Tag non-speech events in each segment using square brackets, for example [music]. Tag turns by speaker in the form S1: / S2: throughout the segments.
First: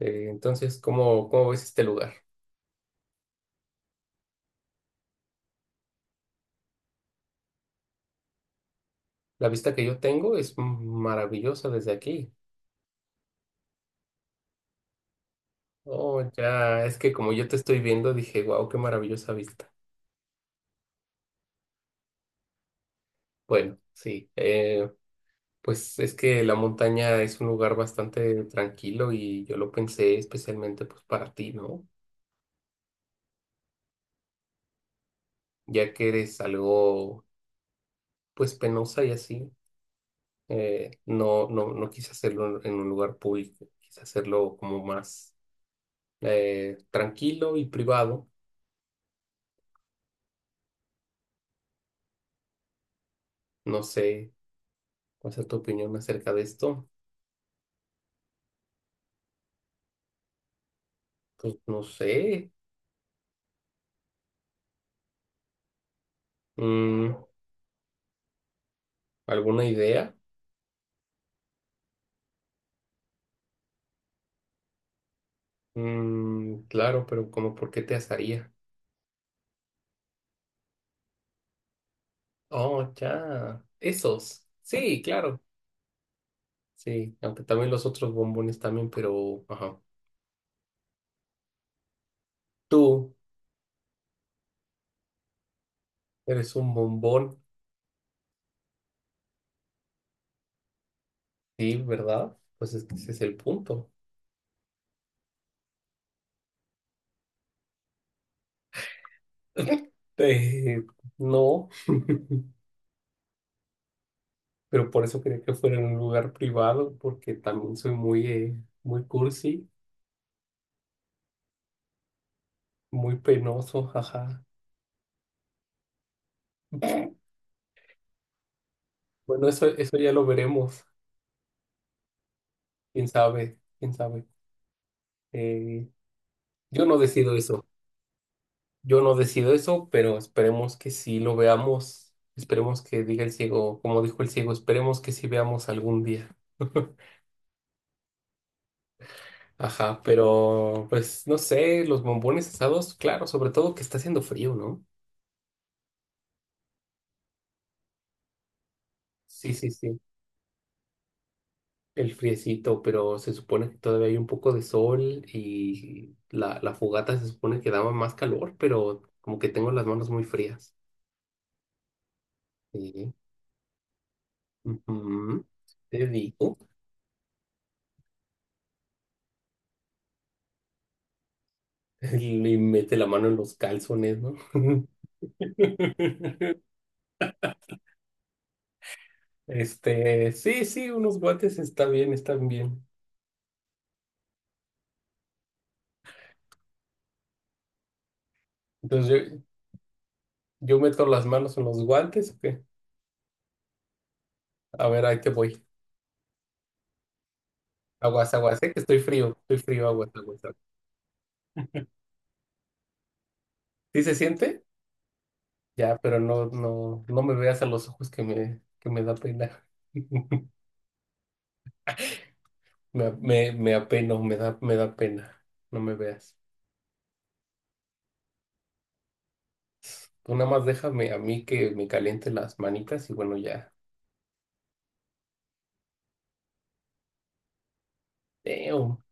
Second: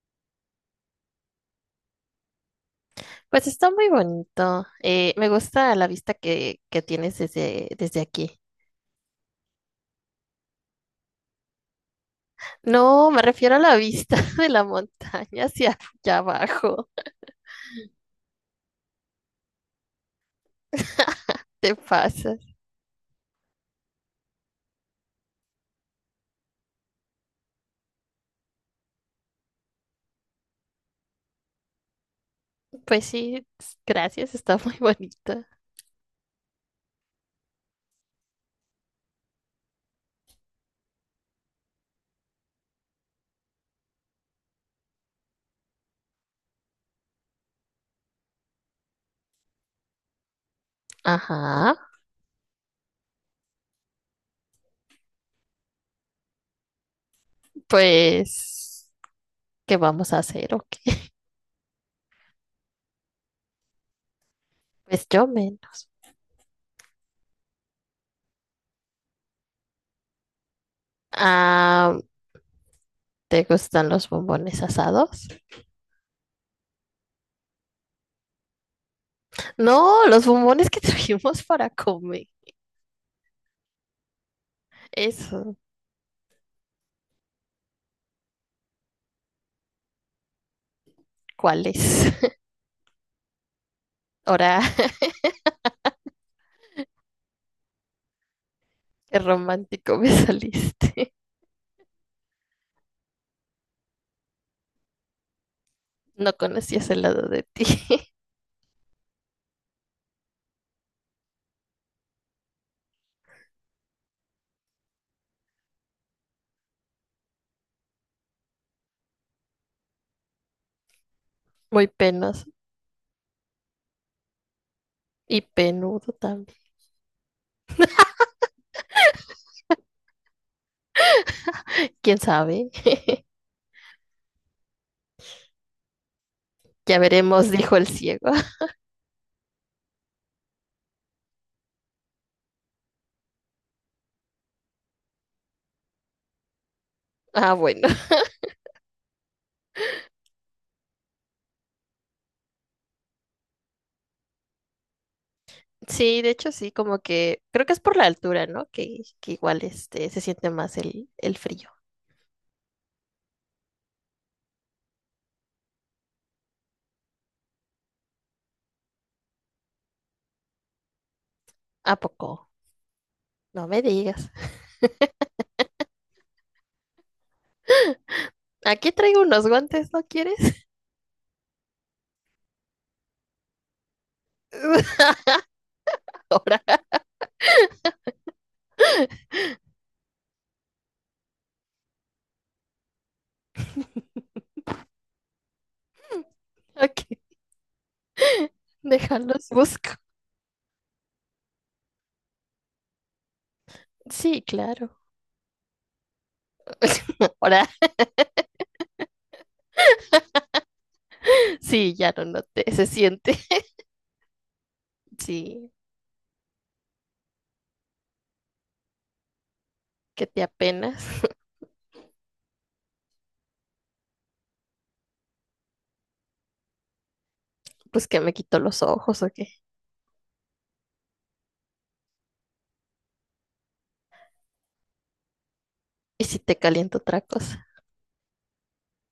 S1: Entonces, ¿cómo ves este lugar?
S2: Pues está muy bonito. Me gusta la vista que tienes desde aquí.
S1: La vista que yo tengo es maravillosa desde aquí.
S2: No, me refiero a la vista [laughs] de la montaña hacia allá
S1: Oh, ya,
S2: abajo.
S1: es que como yo te estoy viendo, dije, wow, qué maravillosa vista.
S2: [laughs] Te pasas.
S1: Bueno, sí, pues es que la montaña es un lugar bastante tranquilo y yo lo pensé especialmente pues para ti, ¿no?
S2: Pues sí, gracias, está muy bonito.
S1: Ya que eres algo pues penosa y así, no quise hacerlo en un lugar público, quise hacerlo como más tranquilo y privado.
S2: Ajá,
S1: No sé. ¿Cuál es tu opinión acerca de esto?
S2: pues, ¿qué vamos a hacer o qué? [laughs]
S1: Pues no sé.
S2: Pues yo menos.
S1: Mm, ¿Alguna idea?
S2: Ah, ¿te gustan los bombones asados?
S1: Mm, claro, pero como por qué te asaría?
S2: No, los bombones que [laughs] trajimos para comer.
S1: Oh, ya. Esos. Sí, claro.
S2: Eso,
S1: Sí, aunque también los otros bombones también, pero ajá.
S2: ¿cuáles? [laughs]
S1: Tú
S2: Ahora.
S1: eres un bombón.
S2: Qué romántico me saliste. [laughs]
S1: Sí, ¿verdad? Pues es que ese es el punto.
S2: No conocías el lado de ti. [laughs]
S1: Eh, no, [laughs] pero por eso quería que fuera en un lugar privado, porque también soy muy, muy cursi,
S2: Muy penoso
S1: muy penoso, ajá.
S2: y penudo también.
S1: [laughs] Bueno, eso ya lo veremos.
S2: ¿Quién sabe?
S1: Quién
S2: [laughs]
S1: sabe, quién sabe. Eh, yo no
S2: Ya
S1: decido
S2: veremos,
S1: eso.
S2: dijo el ciego. [laughs]
S1: Yo no decido eso, pero esperemos que sí lo veamos. Esperemos que diga el ciego, como dijo el ciego, esperemos que sí veamos algún día. [laughs]
S2: Ah, bueno.
S1: Ajá, pero pues no sé, los bombones asados, claro, sobre todo que está haciendo frío, ¿no?
S2: Sí, de hecho sí, como que creo que es por la altura, ¿no? Que
S1: Sí,
S2: igual
S1: sí, sí,
S2: este se siente más el frío.
S1: el friecito, pero se supone que todavía hay un poco de sol y la fogata se supone que daba más calor, pero como que tengo las manos muy frías.
S2: ¿A poco?
S1: Sí.
S2: No me digas.
S1: Ujú. Te digo,
S2: [gasps] [laughs] Aquí traigo unos guantes, ¿no quieres?
S1: [laughs] le mete la mano en los calzones, ¿no?
S2: [laughs] Ahora.
S1: [laughs] Este, sí, sí, unos guantes está bien, están bien.
S2: Ok.
S1: Entonces yo,
S2: Déjalos, busco.
S1: yo meto las manos en los guantes, ¿o qué?
S2: Sí,
S1: A
S2: claro.
S1: ver, ahí te voy.
S2: [laughs] Ahora
S1: Aguas, aguas, que estoy frío, aguas, aguas, aguas.
S2: sí, ya lo noté, se siente.
S1: ¿Sí se siente?
S2: Sí,
S1: Ya, pero no me veas a los ojos que me da pena.
S2: que te
S1: [laughs]
S2: apenas, [laughs]
S1: Me apeno, me da pena. No me veas.
S2: pues que me quito los ojos o qué.
S1: Tú nada más déjame a mí que me caliente las manitas y bueno, ya.
S2: Y si te caliento otra cosa,
S1: Damn,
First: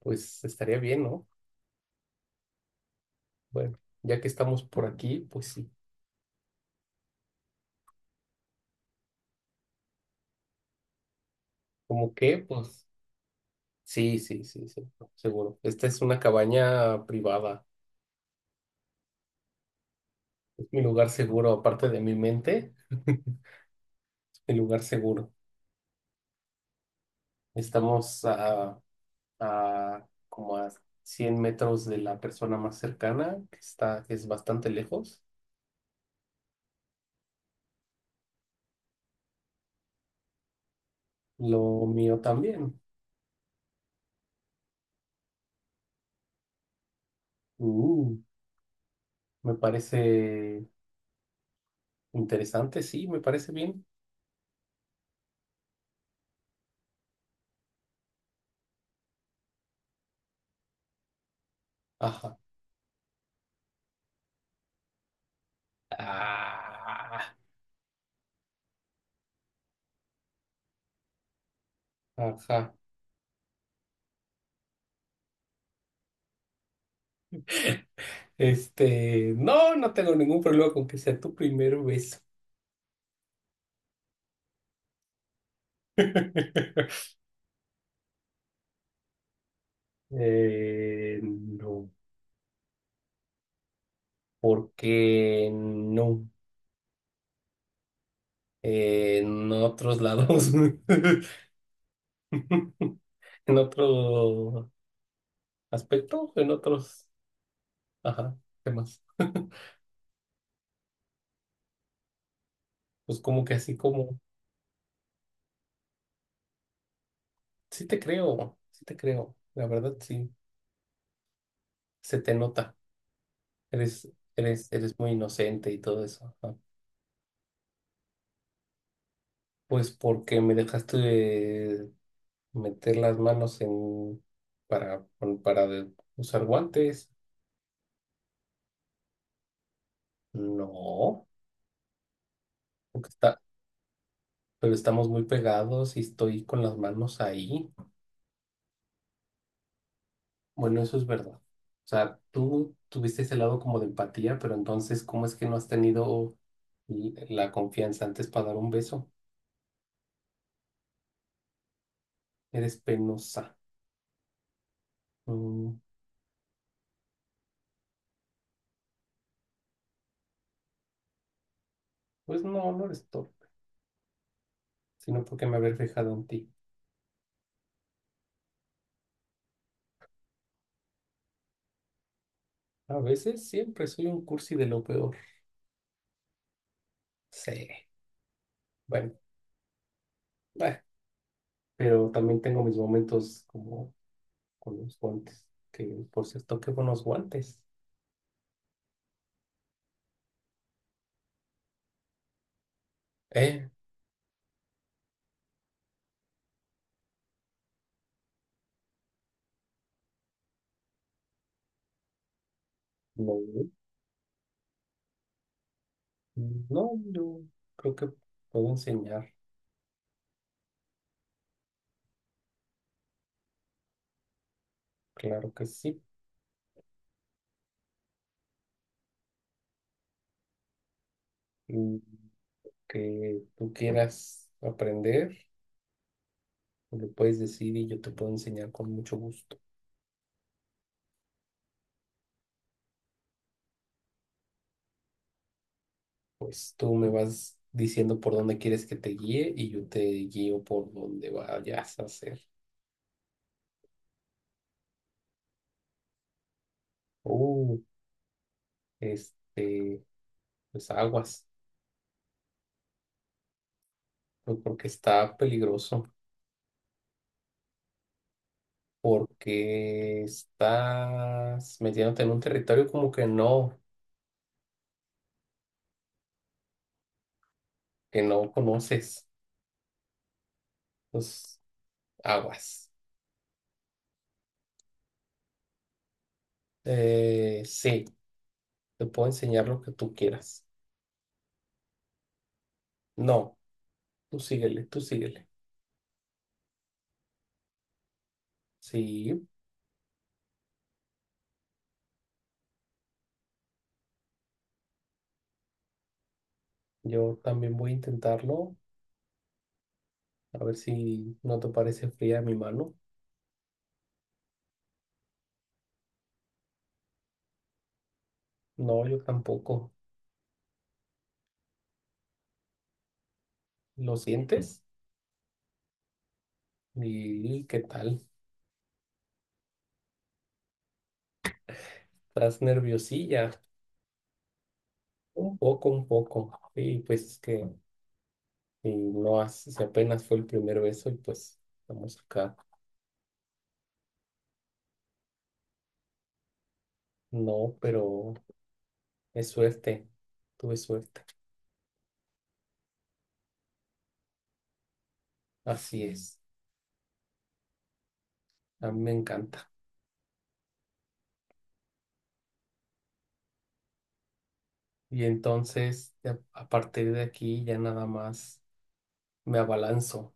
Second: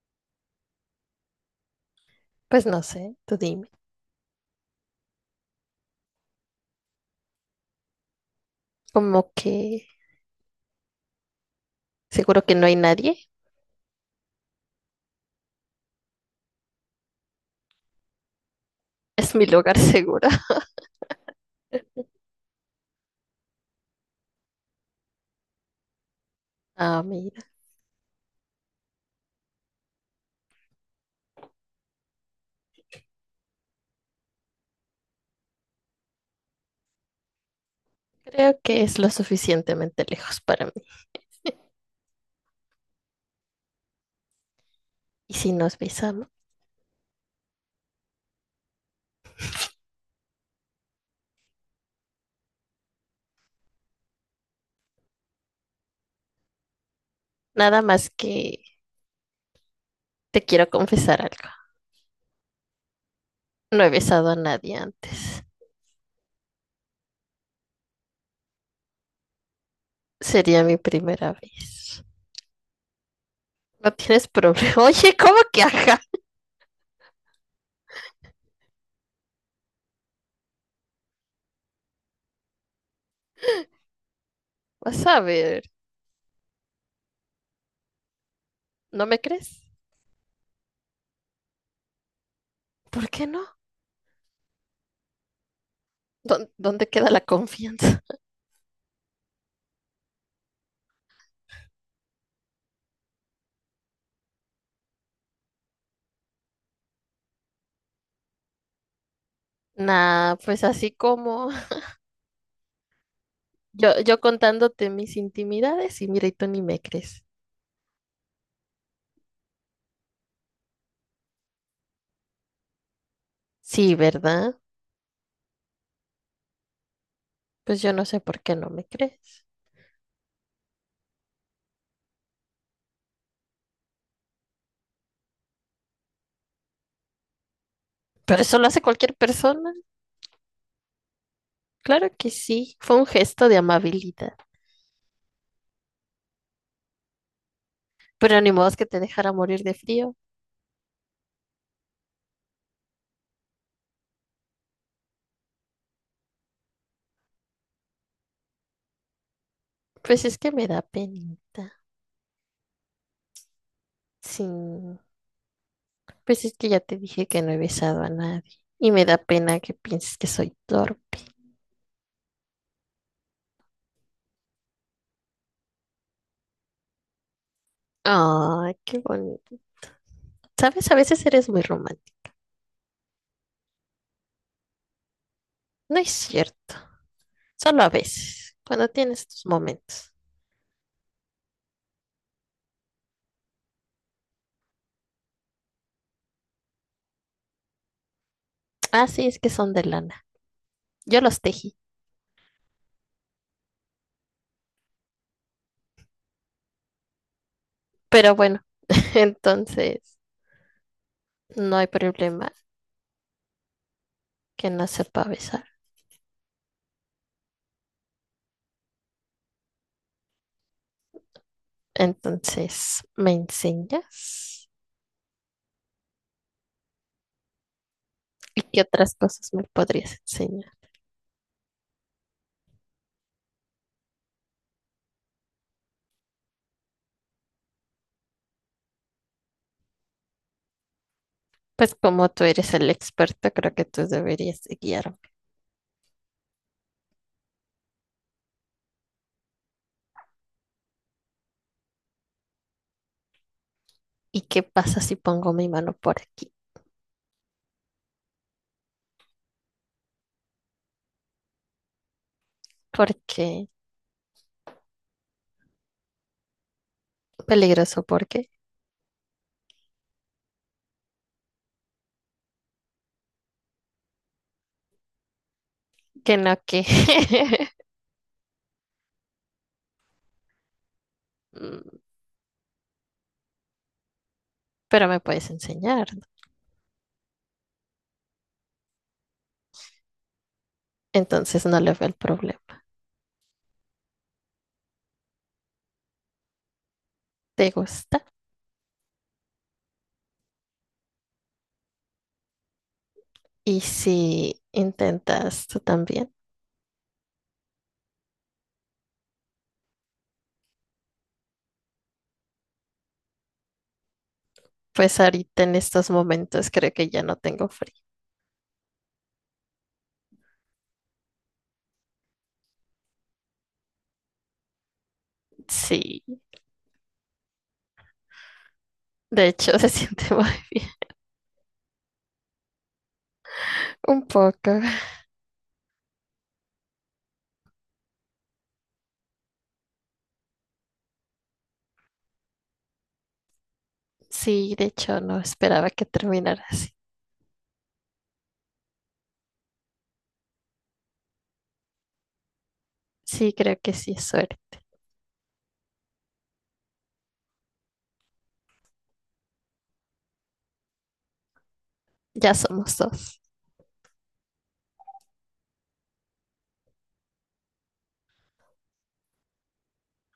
S1: pues estaría bien, ¿no?
S2: pues no sé, tú dime.
S1: Bueno, ya que estamos por aquí, pues sí.
S2: Como que
S1: ¿Cómo qué?
S2: seguro que no hay
S1: Pues
S2: nadie,
S1: sí, sí, sí, sí, seguro. Esta es una cabaña privada.
S2: [laughs] es mi lugar [laughs] seguro.
S1: Es mi lugar seguro, aparte de mi mente, [laughs] es mi lugar seguro.
S2: Ah, mira,
S1: Estamos a como a 100 metros de la persona más cercana, que está, que es bastante lejos.
S2: creo que es lo suficientemente lejos para mí.
S1: Lo mío también.
S2: Y si nos besamos,
S1: Uh, me parece interesante, sí, me parece bien.
S2: nada más que te quiero confesar algo.
S1: Ajá.
S2: No he besado a nadie antes.
S1: Ah.
S2: Sería mi primera vez.
S1: Ajá.
S2: No tienes problema. [laughs] Oye, ¿cómo que ajá?
S1: Este, no, no tengo ningún problema con que sea tu primer beso.
S2: Vas a ver,
S1: [laughs]
S2: ¿no me crees?
S1: Eh, no,
S2: ¿Por qué no?
S1: porque no.
S2: ¿Dó- ¿Dónde queda la confianza?
S1: En otros lados, [laughs] en otro aspecto, en otros, ajá, temas. [laughs]
S2: Nah, pues así como [laughs]
S1: Pues como que así
S2: yo,
S1: como,
S2: yo contándote mis intimidades y mira, y tú ni me crees.
S1: sí te creo, la verdad sí, se te nota,
S2: Sí,
S1: eres,
S2: ¿verdad?
S1: eres muy inocente y todo eso. Ajá.
S2: Pues yo no sé por qué no me crees.
S1: Pues porque me dejaste meter las manos en para, pon- para de- usar guantes.
S2: Pero eso lo hace cualquier persona.
S1: No,
S2: Claro que sí, fue un
S1: porque está,
S2: gesto de amabilidad.
S1: pero estamos muy pegados y estoy con las manos ahí.
S2: Pero ni modo es que te dejara morir de frío.
S1: Bueno, eso es verdad. O sea, tú tuviste ese lado como de empatía, pero entonces, ¿cómo es que no has tenido l- la confianza antes para dar un beso?
S2: Pues es que me da penita.
S1: Eres penosa.
S2: Sí,
S1: Mm,
S2: pues es que ya te dije que no he besado a nadie. Y me da pena que pienses que soy torpe.
S1: pues no, no eres torpe, sino porque me haber fijado en ti.
S2: Ay, qué bonito. Sabes, a veces eres muy romántico.
S1: A veces siempre soy un cursi de lo peor.
S2: No es cierto.
S1: Sí.
S2: Solo a veces, cuando
S1: Bueno,
S2: tienes tus momentos.
S1: bah, pero también tengo mis momentos como con los guantes, que por cierto, qué buenos guantes.
S2: Ah, sí, es que son de lana. Yo los tejí,
S1: Eh,
S2: pero bueno, [laughs] entonces no hay problema
S1: no,
S2: que no sepa besar.
S1: no, yo creo que puedo enseñar,
S2: Entonces, ¿me enseñas?
S1: claro que sí.
S2: ¿Y qué otras cosas me podrías enseñar?
S1: Mm, que tú quieras aprender, me lo puedes decir y yo te puedo enseñar con mucho gusto.
S2: Pues como tú eres el experto, creo que tú deberías de guiarme.
S1: Pues tú me vas diciendo por dónde quieres que te guíe y yo te guío por dónde vayas a hacer.
S2: ¿Y qué pasa si pongo mi mano por aquí?
S1: Uh, este, pues aguas,
S2: Porque
S1: pues, porque está peligroso.
S2: peligroso, porque
S1: Porque estás metiéndote en un territorio como
S2: que no que. [laughs]
S1: que no conoces los aguas.
S2: Pero me puedes enseñar, ¿no?
S1: Sí, te puedo enseñar lo que tú quieras.
S2: Entonces no le veo el problema.
S1: No, tú síguele, tú síguele.
S2: Te gusta
S1: Sí,
S2: y si intentas tú también.
S1: yo también voy a intentarlo, a ver si no te parece fría mi mano.
S2: Pues ahorita en estos momentos creo que ya no tengo frío.
S1: No, yo tampoco. ¿Lo sientes?
S2: Sí,
S1: ¿Y qué tal?
S2: de hecho [laughs] se siente muy bien.
S1: ¿Estás nerviosilla?
S2: Un poco.
S1: Un poco, un poco. Y pues es que y no hace, si apenas fue el primer beso y pues estamos acá.
S2: Sí, de hecho no esperaba que terminara así.
S1: No, pero es suerte, tuve suerte.
S2: Sí, creo que sí es suerte.
S1: Así es, a mí me encanta.
S2: Ya somos dos.
S1: Y entonces, a partir de aquí ya nada más me abalanzo.